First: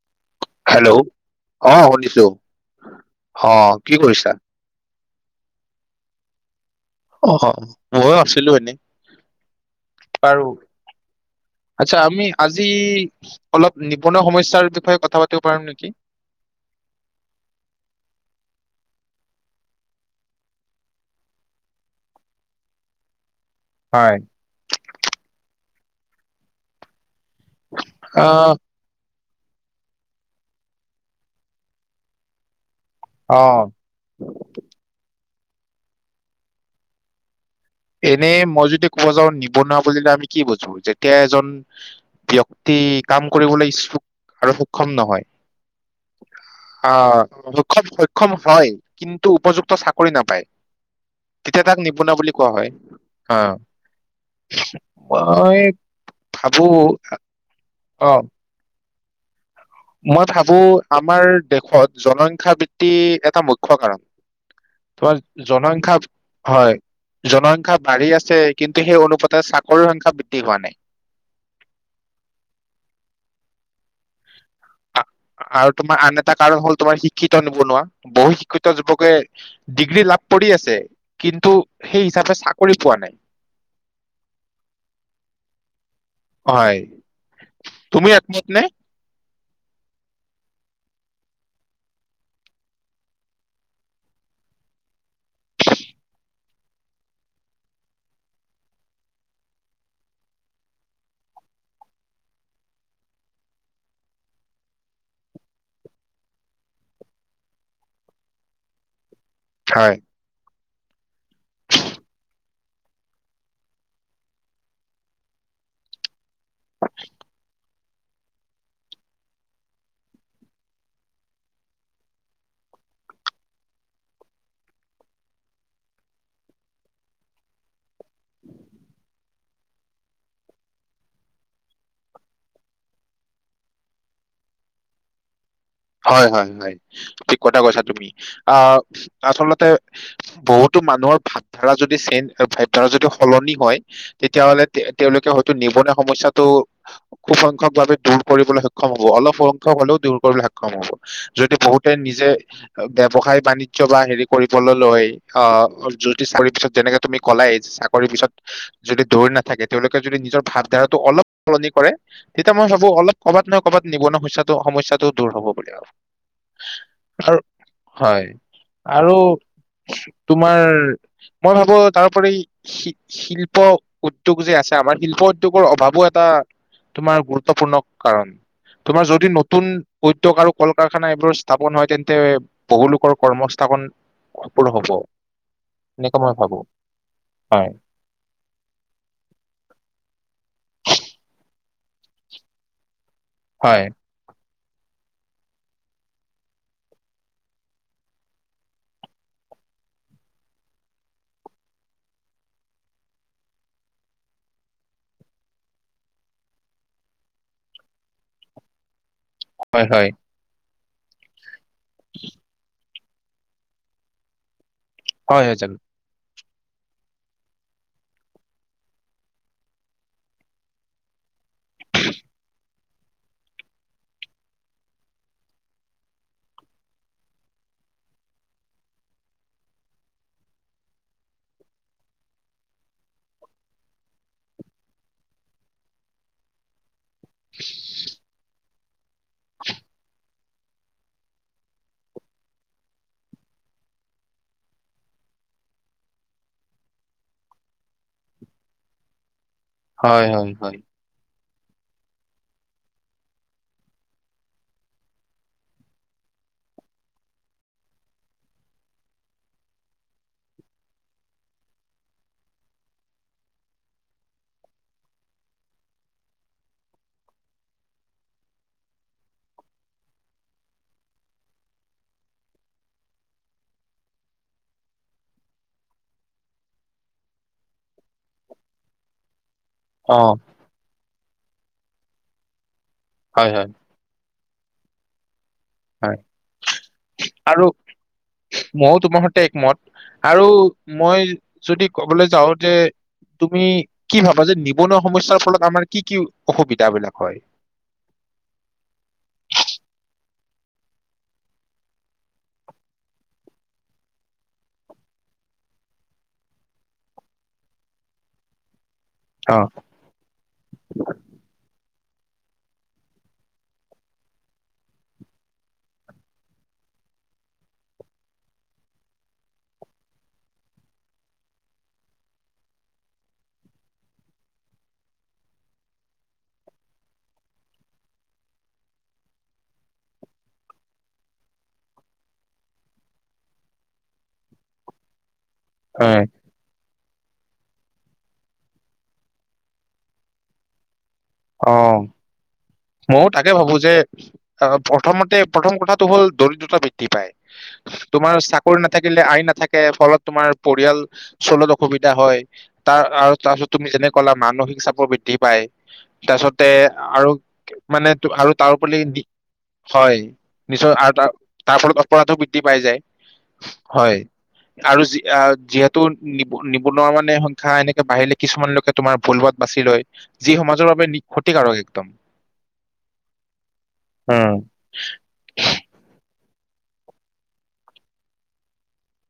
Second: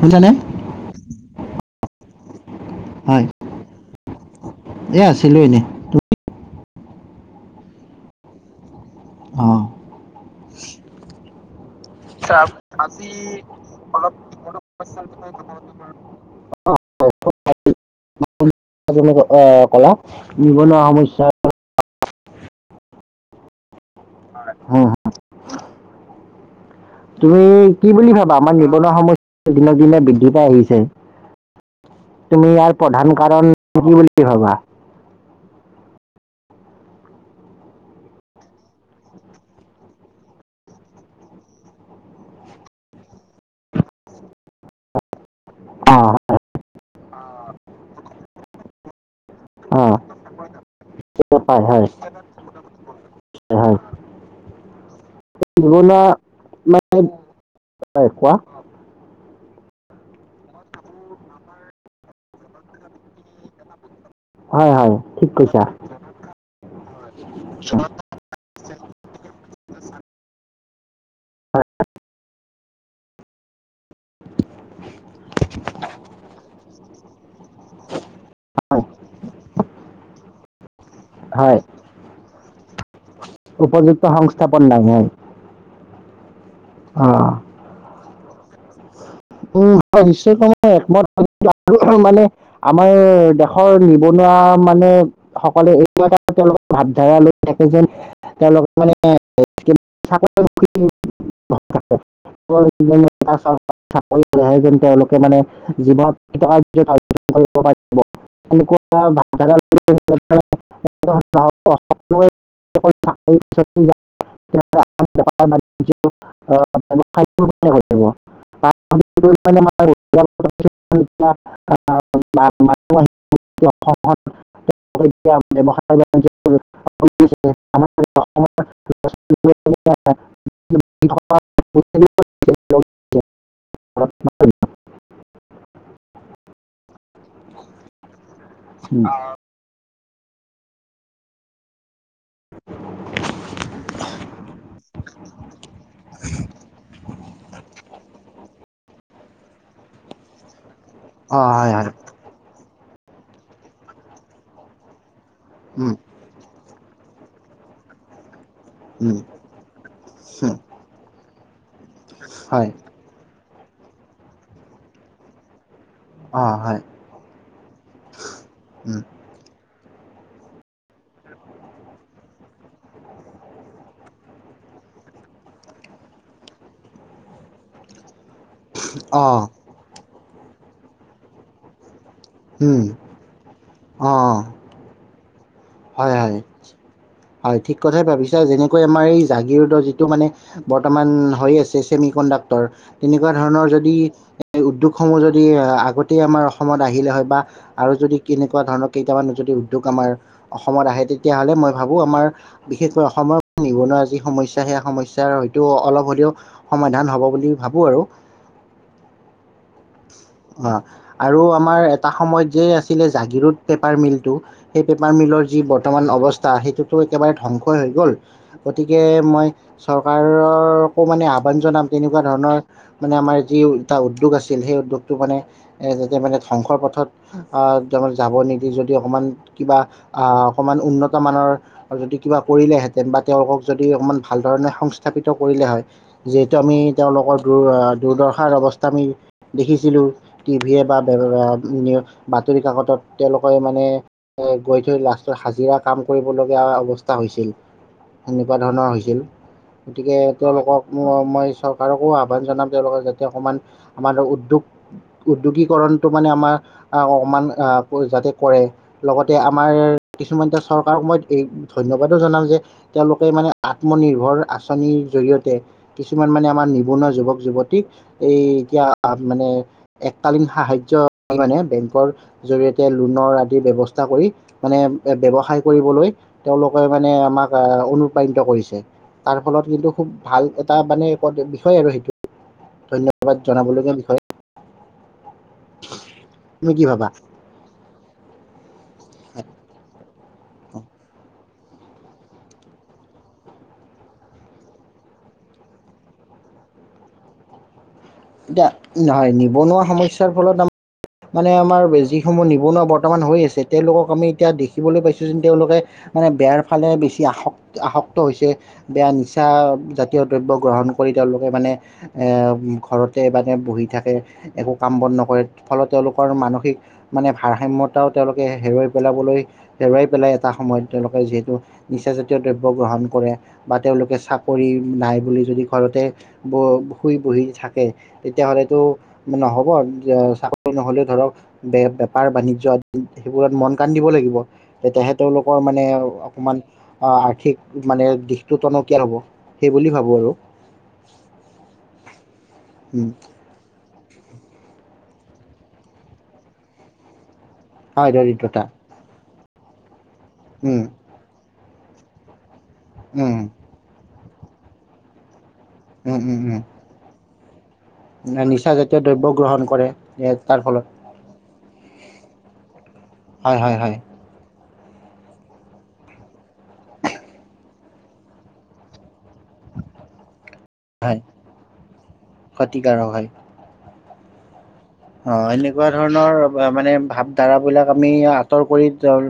শুনিছানে? হেল্লৌ' অঁ' শুনিছো, হয় অঁ' কি কৰিছা? এ, আছিলো এনেই। অহ, ময়ো আছিলো এনেই। অঁ'। [inaudible] আৎচ্ছা আমি আজি অলপ নিবনুৱা সমস্যাৰ বিষয়ে কথা পাতিব পাৰিম নেকি? [unintelligible] অঁ কলা, নিবনুৱা সমস্যা। হয়। হুঁ, তুমি কি বুলি ভাবা আহ আমাৰ নি- নিবনুৱা সমস্যা দিনক দিনে বৃদ্ধি পাই আহিছে, তুমি ইয়াৰ- প্ৰধান অ কাৰণ কি বুলি ভাবা? এনেই মই যদি কব যাওঁ নিবনুৱা বুলিলে আমি কি বুজো? যেতিয়া এজন ব্যক্তি কাম কৰিবলৈ ইচ্ছুক আৰু সুক্ষম নহয়। অঁ অ' সক্ষম সক্ষম হয়। কিন্তু উপযুক্ত অঁ চাকৰি নাপায় তেতিয়া তাক হয় নিবনুৱা বুলি কোৱা হয়। অ'! হয় হয় মই নিবনুৱা ভাবো, মানে হয়, অ'। কোৱা মই ভাবো আমাৰ দেশত জনসংখ্যা বৃদ্ধি এটা মুখ্য কাৰণ। হয় হয় তোমাৰ ঠিক কৈছা জনসংখ্যা হয় জনসংখ্যা বাঢ়ি আছে। কিন্তু সেই অনুপাতে চাকৰিৰ সংখ্যা বৃদ্ধি হোৱা নাই। আৰু তোমাৰ আন এটা কাৰণ হল, তোমাৰ শিক্ষিত নিবনুৱা বহু শিক্ষিত যুৱকে ডিগ্ৰী লাভ কৰি আছে কিন্তু হয় সেই হিচাপে চাকৰি পোৱা নাই। উপযুক্ত সংস্থাপন নাই অ'। হয় তুমি একমত নে? উম, [inaudible] আমাৰ দেশৰ নিবনুৱা মানে [inaudible] তেওঁলোকে ভাৱধাৰা লৈ থাকে যেন। তাৰ লগত মানে [inaudible] [inaudible] [inaudible] হয় [inaudible] [inaudible] শেষ হয় যাব। [inaudible] গোটেই অসমত অসমত এতিয়া ব্যৱসায়-বাণিজ্য [inaudible] [inaudible] [inaudible] হয় হয় হয়, ঠিক কথা কৈছা তুমি। উম, আচলতে বহুতো মানুহৰ ভাৱধাৰা যদি চেন্ব ভাৱধাৰা যদি সলনি হয়। তেতিয়াহ'লে তেওঁলোকে হয়তো নিবনুৱা সমস্যাটো খুব সংখ্যকভাৱে দূৰ কৰিবলৈ সক্ষম হব অলপ হলেও দূৰ কৰিবলৈ সক্ষম হব, অ যদি হয় বহুতে হয় নিজে ব্যৱসায় বাণিজ্য বা হেৰি কৰিবলৈ লয়। অ' উম যদি চাকৰিৰ পিছত যেনেকে তুমি কলাই চাকৰিৰ পিছত যদি উম দৌৰি নাথাকে, তেওঁলোকে যদি নিজৰ উম, ভাৱধাৰাটো অলপ সলনি কৰে তেতিয়া মই হয় ভাবো অলপ ক'বাত নহয় ক'বাত নিবনূৱা কৰে সমস্যাটো দূৰ হ'ব বুলি আৰু। অ হয় আৰু হয় উম, আৰু তোমাৰ মই ভাবো তাৰ উপৰি শিল্প উদ্যোগ যে আছে আমাৰ শিল্প উদ্যোগৰ অভাৱো এটা তোমাৰ গুৰুত্বপূৰ্ণ কাৰণ। তোমাৰ অ যদি নতুন উদ্যোগ আৰু কল-কাৰখানা এইবোৰ স্থাপন হয় তেন্তে উম, বহুলোকৰ কৰ্মস্থাপন অ সফল হব। হয় এনেকে মই হয় ভাবো হয়, ঠিক কথাই ভাবিছ যেনেকৈ আমাৰ এই জাগীৰোড যিটো মানে বৰ্তমান হৈ আছে ছেমি কণ্ডাক্টৰ তেনেকুৱা ধৰণৰ হয় যদি এ উদ্যোগসমূহ যদি এ আগতে আমাৰ অসমত আহিলে হয় বা আৰু যদি কেনেকুৱা ধৰণৰ কেইটামান যদি উদ্যোগ আমাৰ অসমত আহে তেতিয়াহলে মই ভাবো আমাৰ বিশেষকৈ অসমৰ নিবনুৱা যি সমস্যা সেই সমস্যাৰ হয়তো অ অলপ হলেও সমাধান হব বুলি ভাবো আৰু। হয় হয়। অ আৰু আমাৰ এটা সময়ত যে আছিলে জাগীৰোডৰ পেপাৰ মিলটো। সেই পেপাৰ হয় মিলৰ হয় যি জানো বৰ্তমান অৱস্থা সেইটোতো একেবাৰে ধ্বংসই হৈ গ'ল। গতিকে মই চৰকাৰকো মানে আহ্বান জনাম তেনেকুৱা ধৰণৰ মানে আমাৰ যি এটা উদ্যোগ আছিল সেই উদ্যোগটো মানে এ যাতে মানে ধ্বংসৰ পথত আহ তেওঁ যাব নিদি যদি অকমান কিবা আহ অকমান উন্নত মানৰ আৰু যদি কিবা কৰিলেহেঁতেন বা তেওঁলোকক যদি অকমান ভাল ধৰণে সংস্থাপিত কৰিলে হয় যিহেতু আমি তেওঁলোকৰ দুৰ আ দূৰ দৰ্শাৰ অৱস্থা আমি দেখিছিলোঁ, টিভিয়ে বা [unintelligible] বাতৰি কাকতত তেওঁলোকে মানে এ গৈ সি লাষ্টত হাজিৰা কাম কৰিবলগীয়া অৱস্থা হৈছিল, সেনেকুৱা ধৰণৰ হৈছিল। গতিকে হয় হয় হয় তেওঁলোকক ম মই চৰকাৰকো আহ্বান জনাম তেওঁলোকে যাতে অকমান আমাৰ উদ্যোগ উদ্যোগীকৰণটো মানে আমাৰ আহ অকমান আহ ক যাতে কৰে লগতে আ মাৰ কিছুমান এতিয়া চৰকাৰৰ সময়ত এই ধন্যবাদো জনাম যে তেওঁলোকে মানে আত্মনিৰ্ভৰ আঁচনিৰ জৰিয়তে কিছুমান মানে আমাৰ নিবনুৱা যুৱক যুৱতীক এই এতিয়া মানে এককালীন সাহাৰ্য্য [unintelligible] বেংকৰ জৰিয়তে লোনৰ আদিৰ ব্যৱস্থা কৰি মানে ব্যৱসায় কৰিবলৈ তেওঁলোকে মানে আমাক আহ অনুপ্ৰাণিত কৰিছে। তাৰ ফলত কিন্তু খুব অ ভাল এটা মানে [unintelligible] বিষয় আৰু সেইটো ধন্যবাদ হয় হয় জনাবলগীয়া বিষয়। হয় তুমি কি ভাবা? আৰু মইও তোমাৰ সৈতে একমত আৰু মই যদি কবলে যাও যে তুমি কি ভাবা যে নিবনুৱা সমস্যাৰ ফলত আমাৰ কি কি অসুবিধাবিলাক হয়? এতিয়া নহয় নিবনুৱা সমস্যাৰ ফলত আম মানে আমাৰ বে যিসমূহ নিবনুৱা বৰ্তমান হৈ আছে তেওঁলোকক আমি এতিয়া দেখিবলৈ পাইছো যেন তেওঁলোকে মানে বেয়াৰ ফালে বেছি আসক আসক্ত হৈছে, বেয়া নিচ অ [unintelligible] জাতীয় দ্ৰব্য গ্ৰহণ কৰি তেওঁলোকে মানে এ ঘৰত তে মানে বহি থাকে, একো কাম বন নকৰে ফলত তেওঁলোকৰ মানসিক মানে ভাৰসাম্যতাও তেওঁলোকে হেৰুৱাই পেলাবলৈ হেৰুৱাই পেলাই এটা সময়ত তেওঁলোকে যিহেতু নিচা জাতীয় দ্ৰব্য গ্ৰহণ কৰে। বা তেওঁলোকে চাকৰি নাই বুলি যদি ঘৰতে ব শুই বহি থাক তে তেতিয়াহ'লেতো নহ'ব যে চাকৰি নহলেও ধৰক বে বেপাৰ বাণিজ্য আদি সেইবোৰত মন কান দিব লাগিব। তেতিয়াহে তেওঁলোকৰ মানে হয় অকণমান অ', আৰ্থিক মানে দিশটো টনকিয়াল হ'ব সেই বুলি ভাবো আৰু। অ', উম মোৰ তা কে ভাবো যে অ প্ৰথমতে প্ৰথম কথাটো হ'ল দৰিদ্ৰতা বৃদ্ধি পায়। হয় তোমাৰ দৰিদ্ৰতা চাকৰি নাথাকিলে, আই নাথাকে ফলত তোমাৰ উম পৰিয়াল চলত অসুবিধা হয়। তাৰ আৰু উম তাৰপিছত তুমি যেনেকা কলা মানসিক চাপৰ বৃদ্ধি পায়। উম তাৰ উম পিছতে আৰু মানে তো উম। আৰু তাৰ নিচাজাতীয় ওপৰতে দ্ৰব্য গ্ৰহণ কৰে হয় তাৰ ফলত নিশ্চয় আৰু তাৰ, তাৰ ফলত অপৰাধো বৃদ্ধি পাই যায়। হয় হয় হয়। আৰু যি-যিহেতু নি-নিবনুৱা মানে সংখ্যা এনেকে বাহিলে কিছুমানলৈকে তোমাৰ ভুলবাত বাছি লৈ যি সমাজৰ বাবে হয় ক্ষতিকাৰক একদম। ক্ষতিকাৰক উম। অ', এনেকুৱা ধৰণৰ মানে ভাৱ ধাৰা বিলাক আমি আঁতৰ কৰি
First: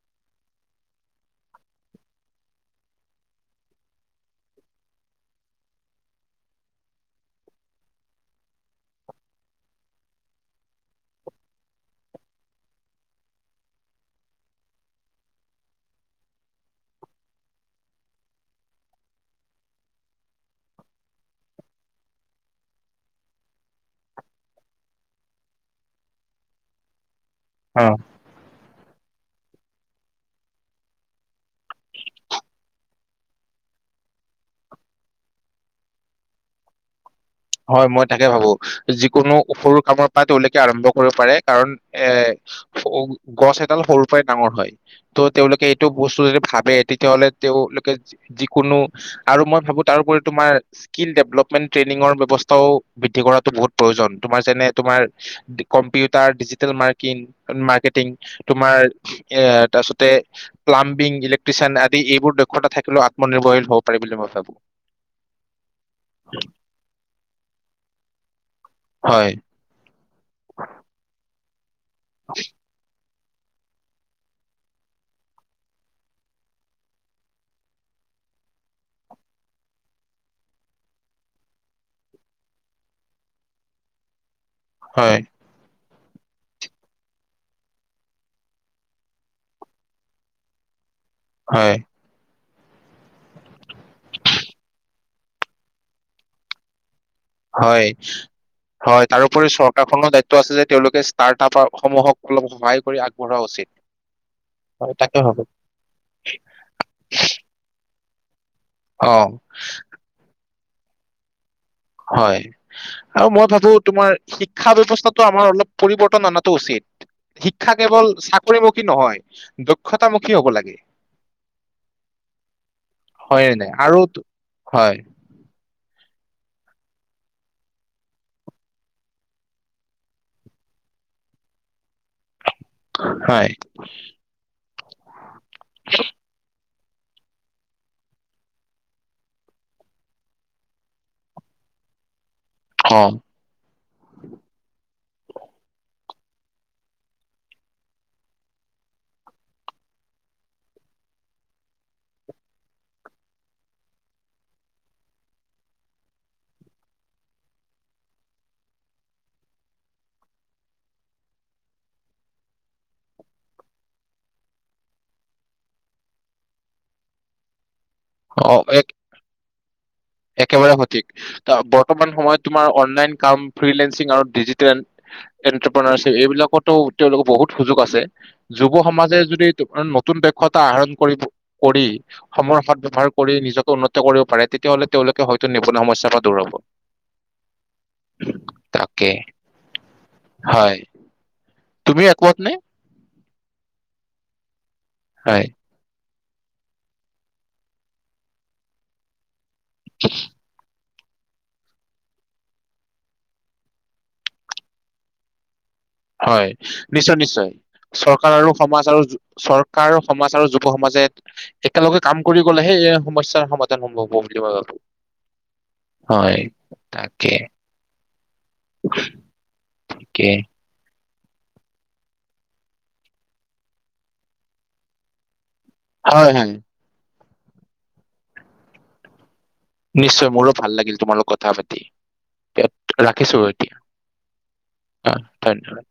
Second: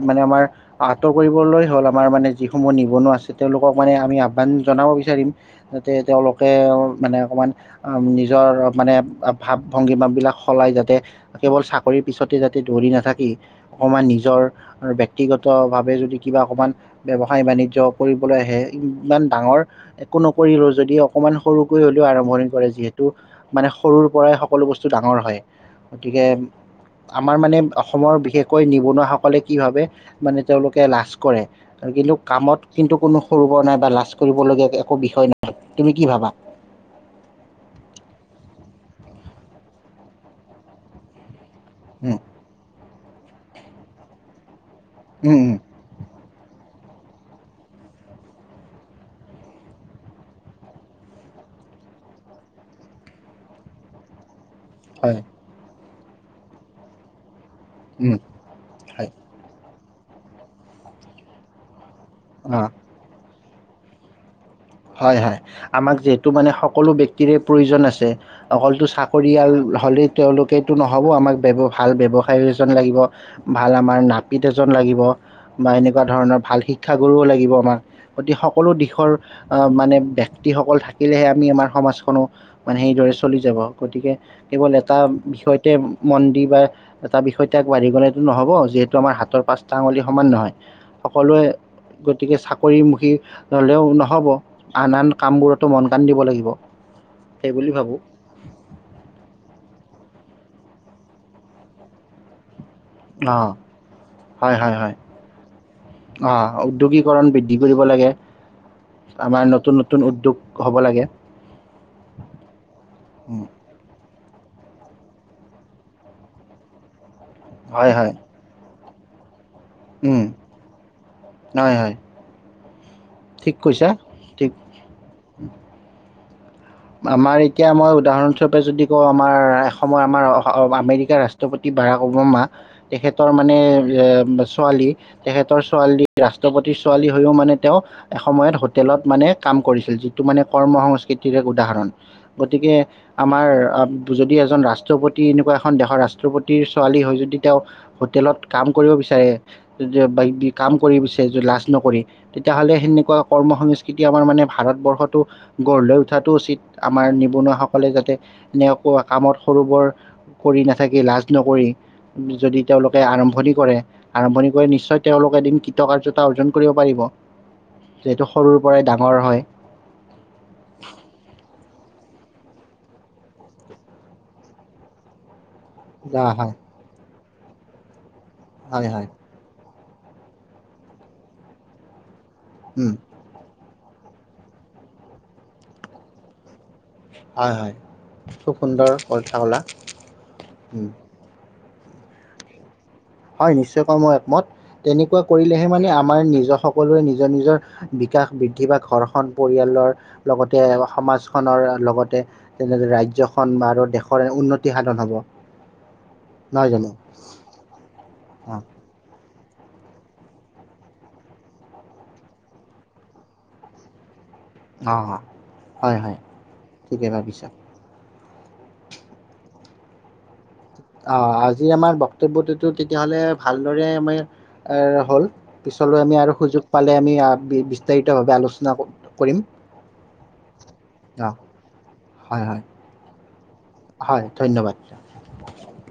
মানে আমাৰ আঁতৰ কৰিবলৈ হ'ল আমাৰ মানে যিসমূহ নিবনুৱা আছে তেওঁলোকক মানে আমি আহ্বান জনাব বিচাৰিম। তাতে তেওঁলোকে মানে অকমান নিজৰ মানে ভাৱ ভংগী বিলাক সলাই যাতে কেৱল চাকৰি পিছতে যাতে দৌৰি নাথাকি অকমান নিজৰ ব্যক্তিগত ভাৱে যদি কিবা অকমান ব্যৱসায় বাণিজ্য কৰিবলৈ আহে, ইমান ডাঙৰ একো নকৰিলেও যদি অকমান সৰুকৈ হলেও আৰম্ভণি কৰে যিহেতু মানে সৰুৰ পৰাই সকলো বস্তু ডাঙৰ হয়। গতিকে আমাৰ মানে অ অসমৰ বিশেষ কৈ নিবনুৱাসকলে কি ভাবে মানে তেওঁলোকে লাজ কৰে। আৰু কিন্তু কামত কিন্তু কোনো সৰু বৰ নাই বা লাজ কৰিবলগীয়া একো বিষয় নাই, তুমি কি ভাবা? হয় মই তাকে ভাবো। যিকোনো সৰু কামৰ পৰা [unintelligible] আৰম্ভ কৰিব পাৰে কাৰণ এ, উম গছ এডাল সৰুৰ পৰাই ডাঙৰ হয় ত' উম উম তেওঁলোকে টো বস্তু যদি ভাবে তেতিয়াহ'লে তেওঁলোকে যিকোনো আৰু মই ভাবো তাৰোপৰি স্কিল ডেভলপমেণ্ট ট্ৰেইনিঙৰ ব্যৱস্থাও বৃদ্ধি কৰাতো বহুত প্ৰয়োজন। তোমাৰ যেনে তোমাৰ হয় computer, digital marking, marketing um তোমাৰ হয় এ তাৰপিছতে প্লাম্বিং, ইলেক্ট্ৰিচিয়ান আদি এইবোৰ অ দক্ষতা থাকিলেও মই নিৰ্ভৰশীল হব পাৰে বুলি মই ভাবো। হয়, হয়। আমাক যিহেতু মানে সকলো বক্তিৰে প্ৰয়োজন আছে। অকলটো চাকৰি হয় আৰু হ'লেই তেওঁলোকেতো নহ'ব, আমাক ব্যৱ ভাল ব্যৱসায় এজন লাগিব। ভাল আমাৰ নাপিত এজন লাগিব। বা এনেকুৱা ধৰণৰ ভাল শিক্ষা গুৰুও লাগিব আমাক। গতিকে সকলো দিশৰ মানে ব্যক্তিসকল থাকিলেহে আমি আমাৰ সমাজখনো মানে সেইদৰে চলি যাব। গতিকে কেৱল এটা হয় বিষয়তে মন দি বা এটা বিষয়তে আগবাঢ়ি গ'লেটো নহব, যিহেতু আমাৰ হাতৰ পাঁচটা আঙুলি সমান নহয়। সকলোৱে হয় গতিকে চাকৰি মুখি হ'লেও ন'হব। আন আন কামবোৰতো মন কাণ দিব লাগিব। সেইবুলি হয়, ভাবোঁ হয় তাৰোপৰি চৰকাৰখনৰ দায়িত্ব আছে যে তেওঁলোকে ষ্টাৰ্ট আপ সমূহক অলপ সহায় কৰি আগবঢ়োৱা অঁ উচিত, তাকে ভাবো। অ', উদ্যোগীকৰণ বৃদ্ধি কৰিব লাগে, অ', আমাৰ নতুন নতুন নতুন উদ্যোগ হ'ব লাগে। হয়। আৰু উম, মই ভাবো তোমাৰ শিক্ষা ব্যয়ৱস্থাতো আমাৰ অলপ পৰিৱৰ্তন অনাটো উচিত। শিক্ষা হয় কেৱল হয় কৰিমুখী নহয়। [unintelligible] উম, ক্ষতামুখি হব লাগে। হয় হয় হয় ঠিক নে নাই? কৈছা আৰু ঠিক হয়। আমাৰ এতিয়া মই উদাহৰণস্বৰূপে যদি কওঁ, আমাৰ এ অসমৰ আমাৰ আমেৰিকা ৰাষ্ট্ৰ ৰাষ্ট্ৰপতি বাৰাক ওবামা তেখেতৰ হয়, মানে এ ছোৱালী, তেখেতৰ ছোৱালী ৰাষ্ট্ৰপতিৰ ছোৱালী হৈও মানে তেওঁ এসময়ত হোটেলত মানে কাম কৰিছিল, যিটো মানে কৰ্ম সংস্কৃতিৰে উদাহৰণ গতিকে অ', আমাৰ আ যদি এজন ৰাষ্ট্ৰপতি এনেকুৱা এখন দেশৰ ৰাষ্ট্ৰপতিৰ ছোৱালী হয় যদি তেওঁ হোটেলত কাম কৰিব বিচাৰে কাম কৰিব বিচাৰে যে লাজ নকৰি তেতিয়াহ'লে সেনেকুৱা কৰ্ম সংস্কৃতি আমাৰ মানে ভাৰতবৰ্ষতটো গঢ় লৈ উঠাত সেইটো উচিত, আমাৰ নিবনুৱাসকলে যাতে এনেকুৱা কামত সৰু বৰ কৰি নাথাকি লাজ নকৰি যদি তেওঁলোকে আৰম্ভণি কৰে আৰম্ভণি কৰি নিশ্চয় তেওঁলোক এদিন কৃতকাৰ্যতা অৰ্জন কৰিব পাৰিব। যিহেতু সৰুৰ অ', পৰাই এক ডাঙৰ হয়। একেবাৰে সঠিক। বৰ্তমান সময়ত তোমাৰ অনলাইন কাম, ফ্ৰিলেসিং আৰু ডিজিটেল এণ্টাৰপ্ৰনাৰশ্বিপ, হয় এইবিলাকতো তেওঁলোকৰ বহুত সুযোগ আছে। যুৱ হয় হয় সমাজে যদি [unintelligible] নতুন দক্ষতা আহৰণ কৰি কৰি সময়ৰ সৎ উম ব্যৱহাৰ কৰি নিজকে উন্নত কৰিব পাৰে তেতিয়াহ'লে তেওঁলোকে হয়তো নিবনুৱা সমস্যাৰ পৰা দূৰ হ'ব। হয়, হয় খুব সুন্দৰ তাকে কথা কলা হয় উম তুমি একমত নে হয় নিশ্চয় কৈ মই একমত তেনেকুৱা হয় কৰিলে সেই মানে আমাৰ নিজৰ সকলোৰে নিজৰ নিজৰ বিকাশ বৃদ্ধি বা ঘৰখন পৰিয়ালৰ লগতে সমাজখনৰ লগতে তেনে দৰে ৰাজ্যখন আৰু দেশৰ উন্নতি সাধন হব। হয় নহয় জানো নিশ্চয় নিশ্চয় চৰকাৰ আৰু অ সমাজ আৰু চৰকাৰ আৰু সমাজ আৰু যুৱ সমাজে একেলগে কাম কৰি গ'লেহে এই সমস্যাৰ সমাধান সম্ভৱ হ'ব বুলি মই ভাবো। অ, অ, হয় হয় ঠিকে ভাবিছা। কি অ' আজিৰ আমাৰ বক্তব্যটোতো তেতিয়াহ'লে ভালদৰে আমি এ হ'ল। পিছলৈ আমি হয় আৰু হয় সুযোগ পালে আমি বিস্তাৰিতভাৱে আলোচনা কৰিম। নিশ্চয় মোৰো ভাল লাগিল তোমাৰ অ লগত কথা পাতি, হয় হয় ৰাখিছো এতিয়া। হয় ধন্যবাদ। হয় ধন্যবাদ।